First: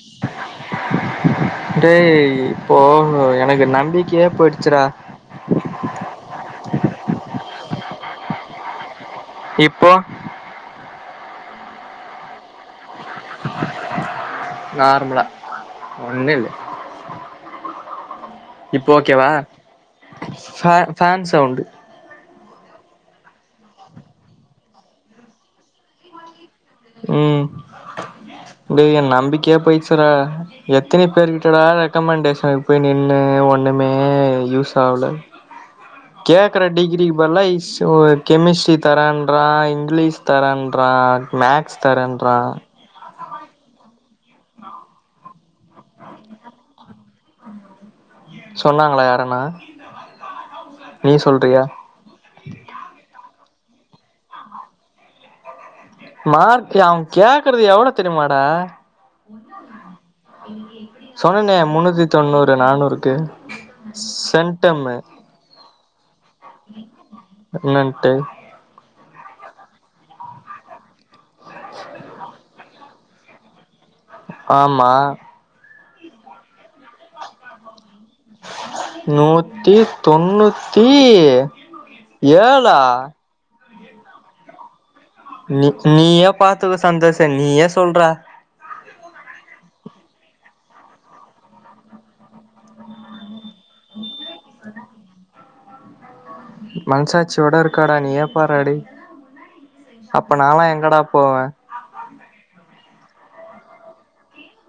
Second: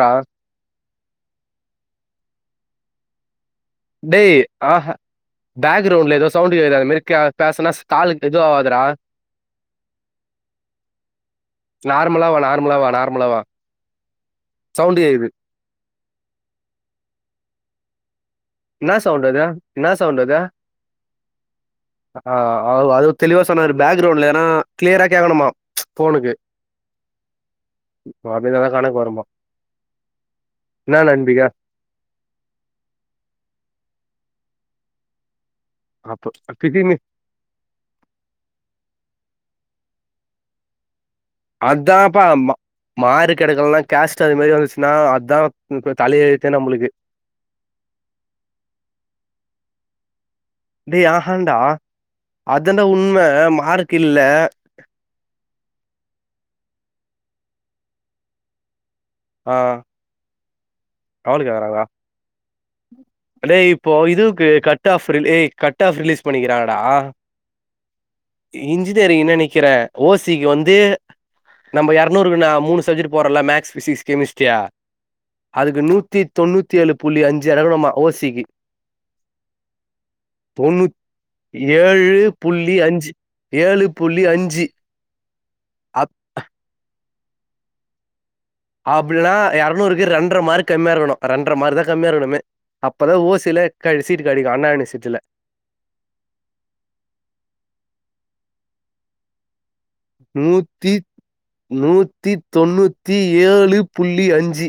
டார்ஸ் டேய் இப்போ எனக்கு நண் டேய் ஆஹ பேக்கிரவுண்ட்ல ஏதோ சவுண்ட்டு கேக்குது அதுமாறி கே பேசுனா கால் இதுவாகாதுடா இப்போ நார்மலாவா நார்மலாவா நார்மலாவா சவுண்ட்டு கேக்குது ஒண்ணும்ல்ல இப்போ என்னா சவுண்ட் ஓகேவா அது என்னா சவுண்ட் அது ஃபே- ஃபேன் சவுண்டு ஆ அவுரு அதுவும் தெளிவா சொன்னாரு பேக் கிரவுண்ட்ல ஏதனா கிளியரா கேக்கணுமா ஃபோனுக்கு உம் தான் டே கணக்கு எனக்கு வருமா நம்பிக்கையே போயிச்சுடா என்ன எத்தினி பேரு நம்பிக்கை கிட்டடா ரெக் ரெக்கமெண்டேஷனுக்கு போய் நின்னு ஒன்னுமே யூஸ் ஆவுல அப்போ கேக்குற பிசிமி டிகிரியும் இதெல்லா ஒ கெமிஸ்ட்ரி தரன்றா இங்கிலீஷ் தரன்றா மேக் அதாம்பா அம்மா மார்க்கு எடுக்கல்னா கேஸ்ட் அது மாரி வந்துச்சுன்னா அதா இப்ப தலையெழுத்தே நம்மளுக்கு சொன்னாங்ளா யாரன்னா டேய் ஆஹான்டா அத்தான்டா உண்ம மார்க்கு இல்ல மார்க்கு அவே கேக்றது எவ்ளோ தெரிமாடா ஆ அவளுக்கு சொன்னனே கேக்குறாங்க முன்னூத்தி தொண்ணூறு நானூறு டேய் இப்போ இதுவுக்கு கட் ஆஃப் ஏய் கட் ஆஃப் ரிலீஸ் பண்ணிக்கிறாங்கடா என்னன்டு இன்ஜினியரிங் நெக்கிறே ஓசிக்கு வந்து நம்போ எர்நூறு வினா மூணு சப்ஜெக்ட் போறோல மேக்ஸ் பிசிக்ஸ் கெமிஸ்ட்ரியா ஆமா அதுக்கு நூத்தி தொண்ணூத்தி ஏழு புள்ளி அஞ்சு எடகனுமா ஓசிக்கி நூத்தி தொண்ணூத்தி ஏழு ஏழா புள்ளி அஞ்சு ஏழு புள்ளி அஞ்சு உனுக் அப் நீயா பாத்துக்கோ சந்தோஷே நீ ஏ சொல்ற அப்பில்லனா எரநூறுக்கு ரென்ற மார்க் கம்மியா இருக்கணு ரென்ற மார்க் தா கம்மியா இருக்ணுமே அப்போ தா ஓசில க சீட் கெடைக்கு அண்ணா யுனிவசிட்டில மனசாச்சி ஓட இருக்கடா நீயே ஏ பாரா டேய் அப்ப நாலா நூத்தி எங்கடா போவே நூத்தி தொண்ணூத்தி ஏழு புள்ளி அஞ்சு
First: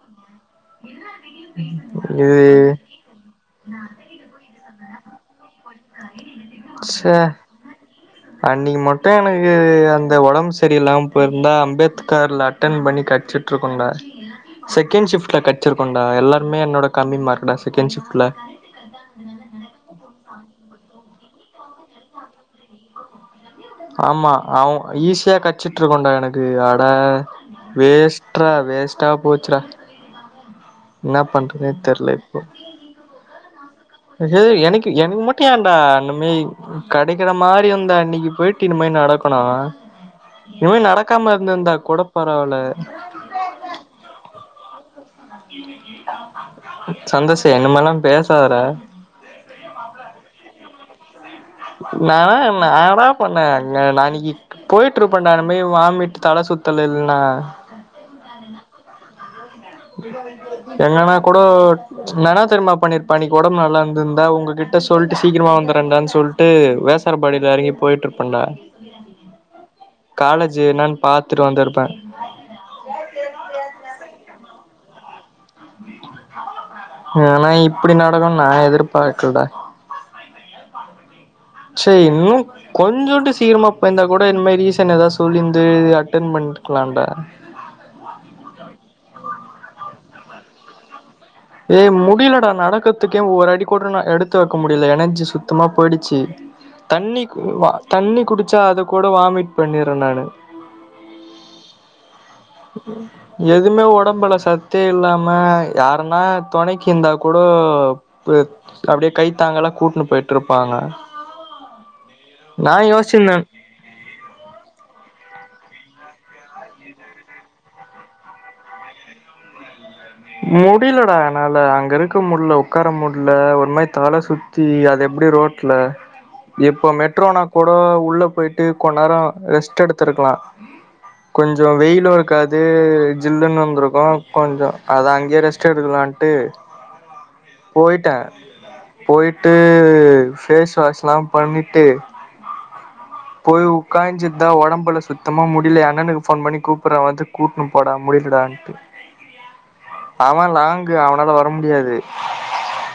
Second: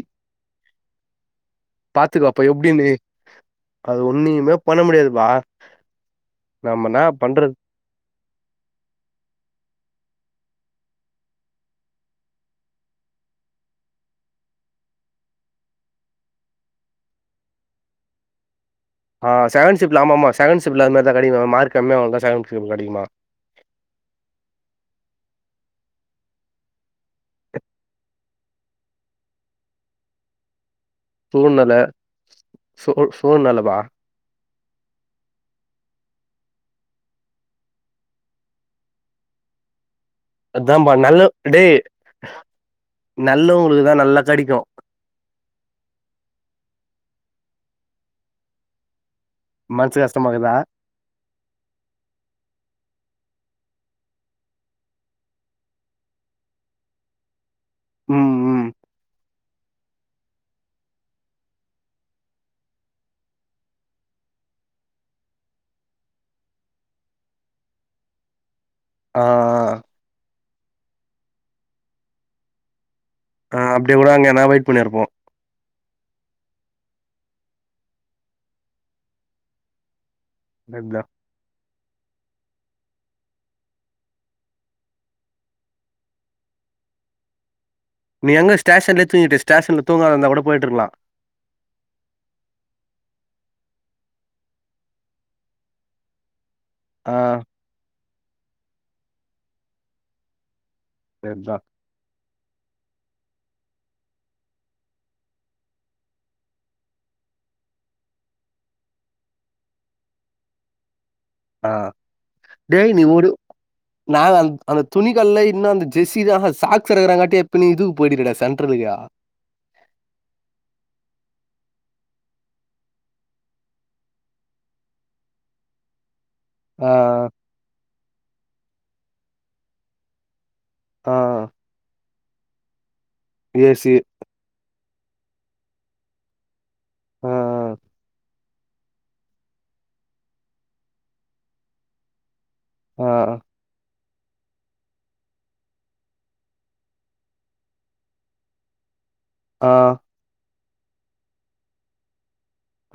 பாத்துக்கோ அப்போ இது எப்டின்னு அது ஒன்னுமே பண்ண முடியாதுபா செ அன்னிக்கி மட்டு எனக்கு அந்த ஒடம்பு செரி இல்லாம போயிருந்தா அம்பேத்கார்ல அட்டன் பண்ணி கச்சிட்டு இருக்குண்டா செகேண்ட் ஷிஃப்ட்ல கெடச்சிருக்கண்டா எல்லாருமே என்னோட கம்மி மார்க் டா செகேண்ட் ஷிஃப்ட்ல ஆ செகண்ட் ஷிப்ட்ல ஆம்மாம்மா செகண்ட் ஷிப்ட்ல அதுமாரிதா கெடக்குமா மார்க் கம்மியா வந்தா செகண்ட் ஷிப்ட்ல கெடைக்குமா ஆமா அவ ஈஸியா கச்சிட்டு இருக்கண்டா எனக்கு அட வேஸ்ட்ரா வேஸ்டா போச்சுடா இன்னா பண்றதுன்னே தெர்ல இப்போ சூழ் சூழ்நெலப்பா எ ஏய் எனக்கு எனக்கு மட்டு ஏன்டா அந்த மேரி கடைக்கிற மாரி வந்து அன்னிக்கு போயிட்டு இன்னி மாரி நடக்கணு இனிமே அதாம்பா நடக்காம இருந்திருந்தா கூட பரவால்ல நல்லவங்ளுக்கு தா நல்லா கடிக்கு சந்தோஷே இந்த மாதிலா பேசாதடா மன்சு கஷ்டமாக்குதா நானா நாடா பண்ண அங்க அன்னிக்கி போயிட்ருப்பேன்டா அந்த மாரி வாமிட் தல சுத்தல் இல்லன்னா ம் ம் எங்கன்னா கூடோ நானா தெரிமா பண்ணி இருப்ப ஒடம்பு நல்லா இருந்து இருந்தா உங்ககிட்ட சொல்டு சீக்கிரமா வந்துறண்டான்னு சொல் ட்டு வியாசர்பாடில எறங்கி போயிட்டுருப்பேன்டா ஆ ஆ காலேஜு என்னன்னு பாத்துட்டு வந்துருப்பே அ அப்டியே கூட அங்க ந வெயிட் பண்ணியிருப்போ ஆனா இப்டி நடக்குனு நா எதுர்பாக்கல்டா [unintelligible] சே இன்னு கொஞ்சோம்ட்டு சீக்கிரமா போய்ருந்தா கூட இன்மே ரீசன் ஏதாவ்து சொல்லிருந்து அட்டன் பண்ணிற்கலாம்டா நீ எங்க ஸ்டேஷன்லெ தூங்கிட்டு ஸ்டேஷன்ல தூங்காத இருந்தா கூட போய்ட்ருகலா ஏ முடிய்லடா நடக்கத்துக்கே ஒர் அடி கூட நா எடுத்து வைக்க முடியல எனர்ஜி சுத்தமா போய்டுச்சு ஆ தண்ணி கு வா தண்ணி குடிச்சா அத கூட வாமிட் பண்ணிர்றே நானு [unintelligible] ம் ம் எதுமே ஒடம்புல சத்தே இல்லாம யாருன்னா தொணைக்கி இருந்தாகுடொ [unintelligible] அப்டியே கைத்தாங்கலா கூட்டுனு போய்ட்டு இருப்பாங்க ஆ டேய் நீ உடு யோசிச்சிருந்தே நாங்க அந்த அந்த துணிகடைல இன்னு அந்த ஜெஸீத சாக்ஸ் எடுக்குற காட்டி இப்ப நீ இதுக்கு போய்டு இருக்கடா சென்ட்ரலுக்கு முடியலடா என்னால அங்க இருக்க முட்ல உக்கார முட்ல ஒரு மாரி தல சுத் த்தி அது எப்டி ரோட்ல இப்போ ஆ, மெட்ரோனா கூட உள்ள போய்ட்டு கொஞ் நேரோ ரெஸ்ட் எடுத்ருக்கலா ஆ. கொஞ்சோ வெய்யிலு இருக்காது ஜில்லுன்னு ஏசி. இருந்திருக்கு கொஞ்சோ அதா அங்கியே ரெஸ்ட் எடுக்கலாட்டு ஆ, போய்ட்டே போய்ட்டு ஃபேஸ் வாஷ்ல்லா பண்ணிட்டு ஆ போய் உக்காஞ்சிட் தா ஒடம்புல சுத்தமா முடில எ அண்ணனுக்கு ஃபோன் பண்ணி கூப்புறே வந்து கூட்ன்னு போடா முடியலடான்ட்டு ஆ அவ லாங்கு அவனால வர முடியாது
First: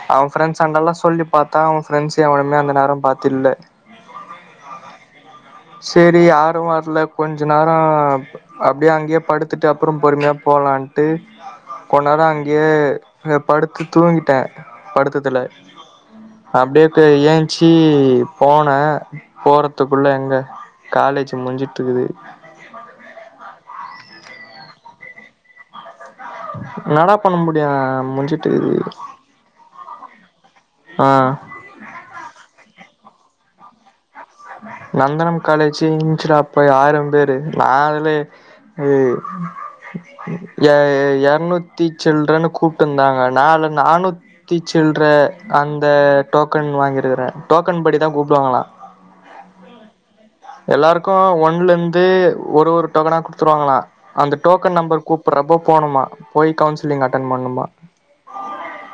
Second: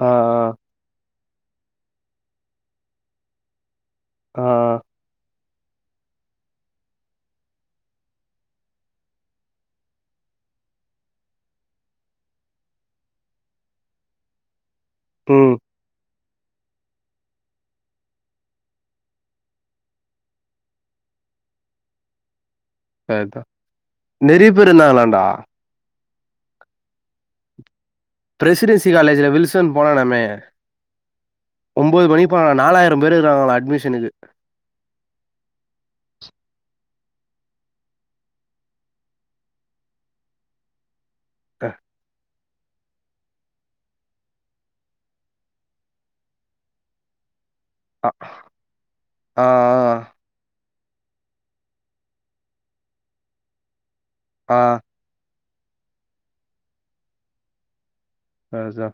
ஆ, அவ ஃப்ரெண்ட்ஸ் அண்டெல்லா சொல்லி பாத்தா அவ ஃப்ரெண்ட்ஸ் எவனுமே அந்த நேர பாத்து இல்ல ஆ ஆ சேரி யாரு வர்ல கொஞ்ச நேரோ அப்டியே அங்கேயே படுத்துட்டு அப்றோ பொறுமையா போலான்ட்டு கொண்நேரோ அங்கேயே படுத்து தூங்கிட்டே படுத்ததுல ம். அப்டியே பேய் ஏஞ்சி போனே போறதுக்குள்ள எங்க காலேஜ் முடிஞ்சிட்டுக்குது அதுதா நெறைய பேரு இருந்தாங்களாடா என்னடா பண்ண முடியு மூஞ் பிரசிடென்சி காலேஜ்ல வில்சன் போனானாமே ஆ ஒம்போது மணிக்கு போன நாலாயிர பேர் இருக்காங்களா அட்மிஷனுக்கு நந்தனம் காலேஜி இச்சரா அப்ப ஆயரோ பேரு நா அதுல ஏ ய அ, எர்ணுத்தி சில்ற்றன்னு குப் டுந்தாங்க நா அதுல நானூத்தி சில்ற அந்த டோக்கன் வாங்கிருக்கறே டோக்கன் படி தா கூப்டுவாங்களா ஆ ஆ எல்லாருக்கு ஒன்னலருந்து ஒரு ஒரு டோக்கனா குடுத்துருவாங்களா அந்த ஆ, டோக்கன் நம்பர் கூப்பறப்போ போணுமா போய் கவுன்சிலிங் அட்டென் பண்ணுமா ஆ அதா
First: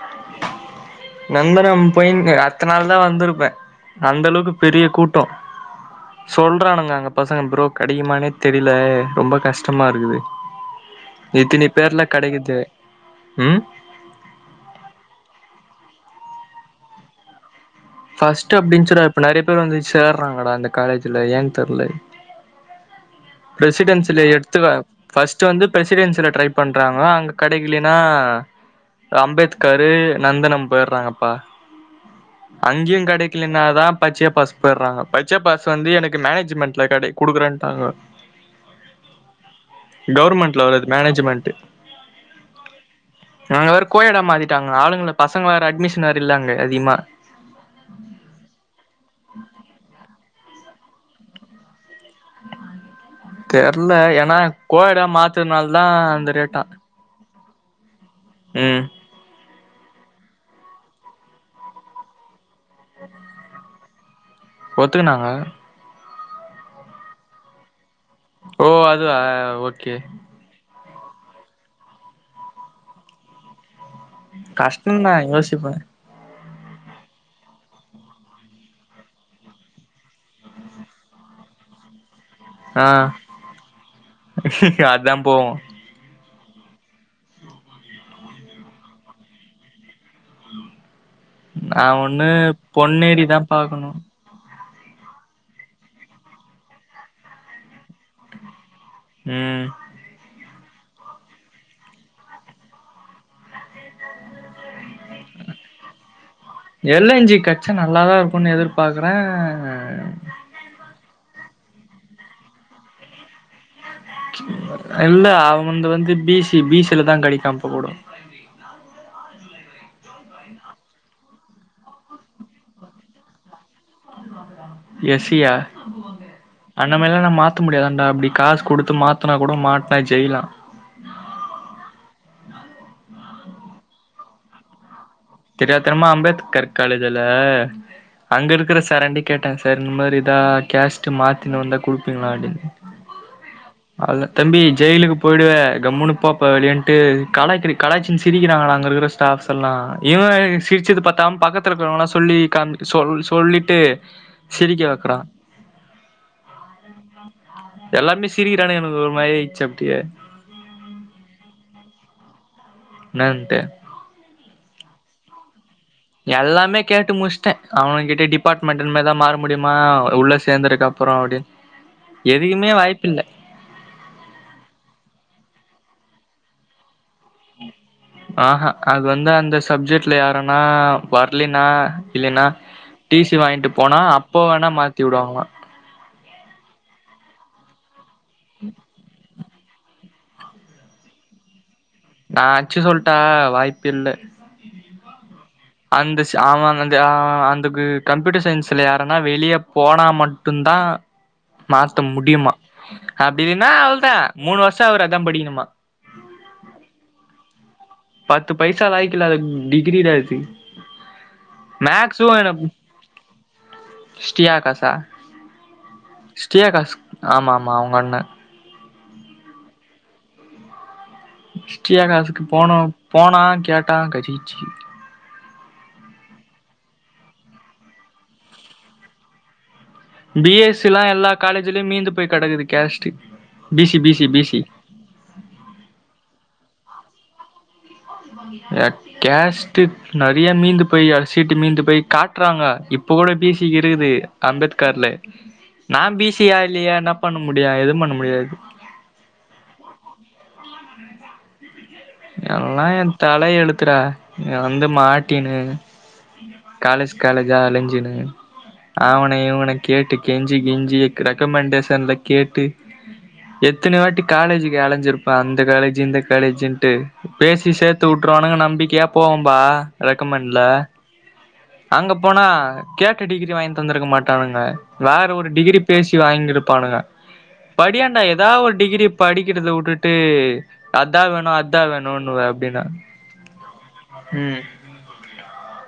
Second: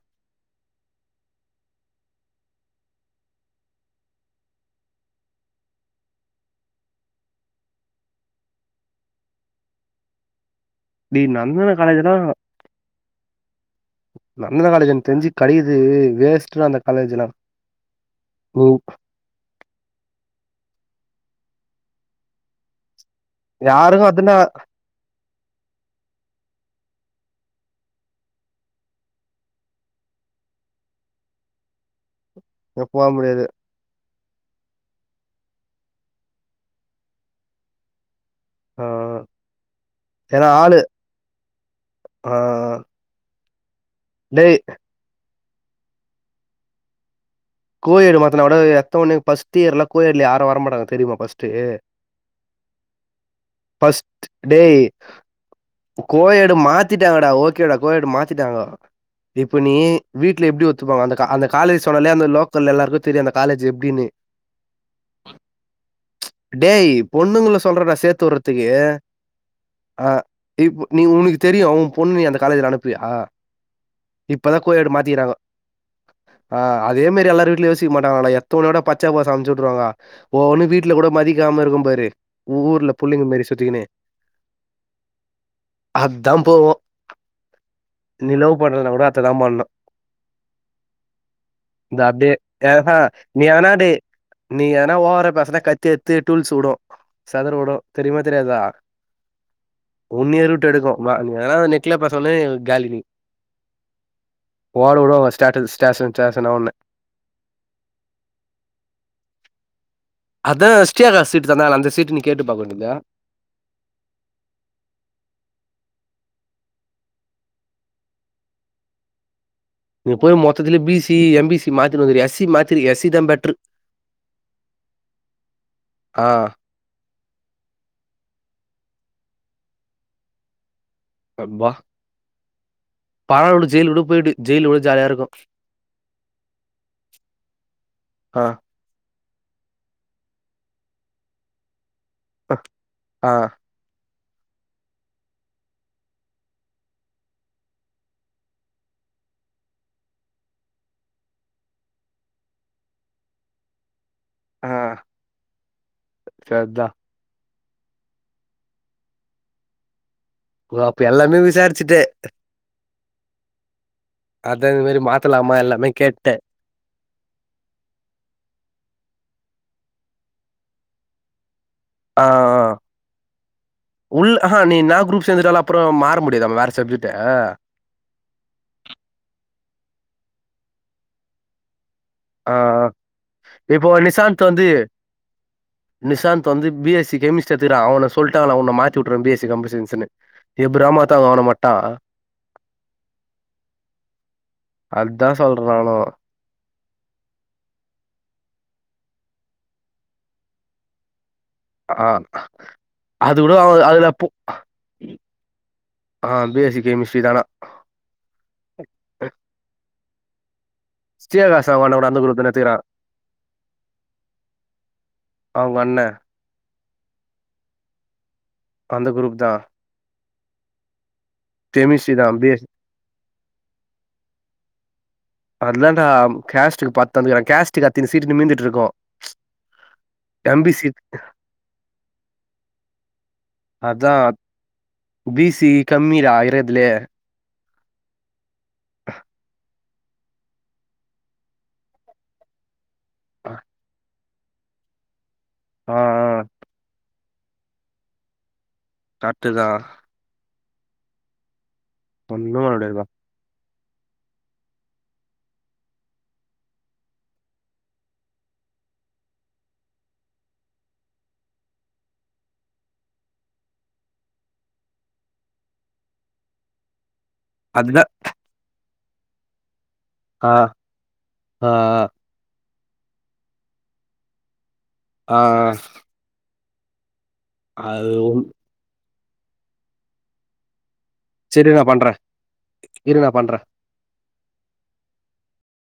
நந்தனம் போயிங்கு அடுத்த நாள்தா வந்துருப்பே அந்த அளவுக்கு பெரிய கூட்டோ சொல்றானுங்க அங்க பசங்க ப்ரோ கெடைக்குமானே தெரியில ரொம்ப கஷ்டமாயிருக்குது டேய் இத்தினி நந்தன பேர்ல காலேஜ்லாம் கெடைக்குது ம் நந்தனோ காலேஜு எனக்தெரிஞ்சு கெடைக்கிறது வேஸ்ட்றா அந்த காலேஜுனா ஃபர்ஸ்ட்டு அப்டின் இருந்துசுடா இப்ப நெறைய பேர் வந்து சேர்றாங்கடா இந்த காலேஜுல ஏன் தெர்ல யாருக்கும் ப்ரெசிடன்சில அத்தன எடுத்துவ ஃபர்ஸ்ட்டு வந்து ப்ரசிடென்சில ட்ரை பண்றோங்க அங்க கெடைக்கலேன்னா அம்பேத்காரு நந்தனம் போய்ர்றாங்கப்பா அங்கேயு போக முடியாது. கெடைக்கிலனாதா பச்சையப்பாஸ் போயிர்றாங்க பச்சையப்பாஸ் வந்து எனக்கு மேனேஜ்மெண்ட்ல கெடை குடுக்குறேன்டாங்க ஆ ஆ கவுர்மெண்ட்ல வராது மேனேஜ்மெண்ட்டு ஆ, அங்க வேற கோயடா டேய் மாத்திட்டாங்க ஆளுங்கள பசங்க வேற அட்மிஷன் வேற இல்ல அங்க அதிகமா கோயட்டு மாத்துனா கூட எடுத்த ஒட்னே பர்ஸ்ட்டு இயர்ல்ல கோயட்ல யாரு வரமாட்டாங்க தெரியுமா பஸ்ட்டு [inaudible] தெர்ல ஃபர்ஸ்ட் ஏன்னா டேய் கோயடா மாத்துறனால தா அந்த ரேட்டா திட்டாங்கடா ஓகேடா கோயட்டு மாத்திட்டாங்கோ ம் இப்ப நீ வீட்ல எப்டி ஒத்துப்பாங்க அந்த கா அந்த காலேஜ் சொன்னல அந்த லோக்கல்ல எல்லாருக்கு தெரியு அந்த காலேஜு எப் டினு ஒத்துக்குனாங்க டேய் பொண்ணுங்கல சொல்றேன்டா சேத்து ஓ வுட்றதுக்கு அதுவா ஓகே ஆ இப் நீ உனக்கு தெரியு உம் பொண்ணு நீ அந்த காலேஜுல அனுப்புவியா இப்பதா கோயட்டு கஷ்டந்தா மாத்திகிறாங்கோ யோசிப்பே ஆ அதே மாரி எல்லார் எந்த வீட்ல யோசிக்க மாட்டாங்களாடா எட்த்தவனையோட பச்சாப்பாஸ் அம்ச்சுவுட்ருவாங்க ஓ ஒன்னு வீட்ல கூட மதிக்காம இருக்கும் பாரு ஆ ஊர்ல புள்ளிங்கோ மாறி சுத்திக்கினு அதா போவு அத்தா போவு நிலவு பண்றதுனா கூட அத்ததா பண்ணு நா ஒன்னு ஏ ஹா நீ ஆனா டே நீ எதுனா ஓவரா பேசுனா கத்தி எட்த்து டூல்ஸ் உடு செதர உடு தெரியுமா தெரியாதா ம் உன்னியே ரூட் எடுக்கு மா நீ வேன்னா நெட்ல பேசாமலயே காலி நீ ஓட வுடுவங்க ஸ்டேட்ஸ் ஸ்டேஷன் ஸ்டேஷனா உன்ன எல்எஞ்ஜி கெட்சா நல்லாதா இருக்குன்னு எதிர்பாக்குறோ அதா [unintelligible] சீட்டு தந்தா நா அந்த சீட்டு நீ கேட்டுப் பாக்க வேண்டியதா இல்ல அவன்ந்து வந்து பி சி பி சிலதா கெடைக்கு அப்பக்கூட நீ போய் மொத்துல B C M B C மாத்தினு வந்துருயா எஸ் மாத்திருக்கியா எஸ் சிதா பெட்ரு எஸ் சியா ஆ அந்த மாரிலா நா மாத்த முடியாதான்டா அப்டி காசு குடுத்து மாத்துனா கூட மாட்னா ஜெயிலா ஹப்பா பரவால்ல விடு ஜெயில்கூட போய்டு ஜெயில்ல குட ஜாலியா இருக்கு தெரியாதனமா அம்பேத்கர் காலேஜ்ல ஆ அங்க இருக்குற சரோன்டிங் கேட்டே சார் இந்த மாரி இதா கேஷ்ட்டு மாத்தின்னு வந்தா குடுப்பீங்களான்டு ஆ அதுல தம்பி ஜெயிலுக்கு போய்டுவ கம்முனு போப்பா வெளியன்ட்டு காலக்கிரு கலாய்சி சிரிக்கிறாங்கடா அங்க இருக்கிற ஸ்ட ஸ்டாப்ஸ் எல்லா இவே சிரிச்சது பத்தாம பக்கத்துலருக்கிறவலா சொல்லி காம்ச்ட்டு சொல் சொல்லிட்டு ஆ சிரிக்க வக்கறா அதா எல்லாருமே சிரிக்கிறானுங்க எனக்கு ஒரு மாரியாய்ச்சி அப்டியே ஓ அப்ப எல்லாமே விசாரிச்சுட்ட என்னாண்ட்டு அதா இது மாரி மாத்தலமா எல்லாமே கேட்டே எல்லாமே கேட்டு முடிச்சிட்டே அவங்கிட்டே டிபார்ட்மெண்ட் இனிமேல்தா மாற முடியுமா உள்ளே சேந்தருக்கப்றோ அப்டின் ஆ ஆ எதுக்குமே வாய்ப்பில்ல உள்ள அஹா நீ என்னா குரூப் சேந்துட்டாலு அப்றோ மாற முடியாத வேற சப்ஜெக்ட்டு ஆஹா அது வந்து அந்த சப்ஜெக்ட்ல யாரன்னா வர்லன்னா இல்லைன்னா ஆ டி சி வாங்கிட்டு இப்போ போனா அப்போ வேணா மாத்தி வுடுவாங்கலா நிசாந் வந்து பி எஸ் சி கெமிஸ்ட் எடுத்துக்குறா அவன சொல்ட்டாங்கள உன்ன மாத் தி வுட்டற பி எஸ் சி கம்ப்யூட்டர் சயின்ஸ்ன்னு எப்புறா மாத்துராங்க அவன மட்டு நா அச்சு சொல்ட்ட வாய்ப்பு இல்ல அதா சொல்றே நானு சா அவெ வந்து அ அந்துக்கு கம்ப்யூட்டர் சயின்ஸ்ல யாரனா வெளிய போன மட்டுந்தா மாத்த ஆ முடியும்மா அது அப்டி கூட இல்லனா அவ அதுல அவொள்தா போ மூணு வருஷோ அவர் அதா படிக்ணுமா ஆ பி எஸ் சி கெமிஸ்ட்ரி தானா பத்து பைசா லாயக்கில்லாத டிகிரி டா இது ஸ்ரீ ஆகாஷ் அவோ அண்ணங்கூட அந்த குருப்புதான எடுத்துக்குறா ஶ்ரீ ஆகாஷா அவங்க அண்ண ஶ்ரீ ஆகாஷ் ஆமா ஆமா அவங்க அண்ணே அந்த குரூப்தா ஶ்ரீ கெமிஸ்ட்ரி தா ஆகாஷ்க்கு பி எஸ் போனோ போனா கேட்டா கெசுக்சு அதுலதான்டா கேஸ்டுக்கு பாத் தந்திருக்குறா கேஸ்டுக்கு அத்தின சீட்டு நிமிந்துட்ருக்கு பி எஸ் சி லா எல்லா காலேஜ்லையு மீந்து போய் கெடக்குது கேஸ்ட்டு பி சி பி அதா C B C B C கம்மிரா இருகதுலே அ கேஷ்டு நெறைய மீந்து போய் அர சீட்டு மீந்து போய் காட்றாங்க இப் ப கூட பி ஆ சி க்கு இருக்குது அம்பேத்கார்ல ஆ நா பி சி யா இல்லையே என்னா பண்ண முடியு எதும் பண்ண முடியாது கர்ட்டுதா ஒன்னு பண்ண எல்லா எ முடியாதுப்பா தல எழுத்துறா இங்க வந்து மாட்டினு காலேஜ் காலேஜா அலஞ்சுனு அவன இவன கேட்டு கெஞ்சி கிஞ்சி ரெக்கமெண்டேஷன்ல கேட்டு எத்துன வாட்டி காலேஜுக் அலஞ்சிருப்ப அந்த காலேஜ் இந்த காலேஜுன் ட்டு பேசி அதுதா சேத்து உட்ருவானுங்கனு நம்பிக்கையா போவம்பா ஆ ரெக்கமெண்ட்ல ஆ அங்க போனா கேட்ட டிகிரி வாங்கி தந்திருக்க மாட்டானுங்க வேற ஆ ஒரு டிகிரி பேசி வாங்கிருப்பானுங்க அது படியாண்டா ஒன் எதாவ் ஒரு டிகிரிய படிக்கிறத உட்டுட்டு அதா வேணு செரி அதா நா பண்றே வேண்ணுனுவ அப்டின்னா இரு நா பண்றே ம்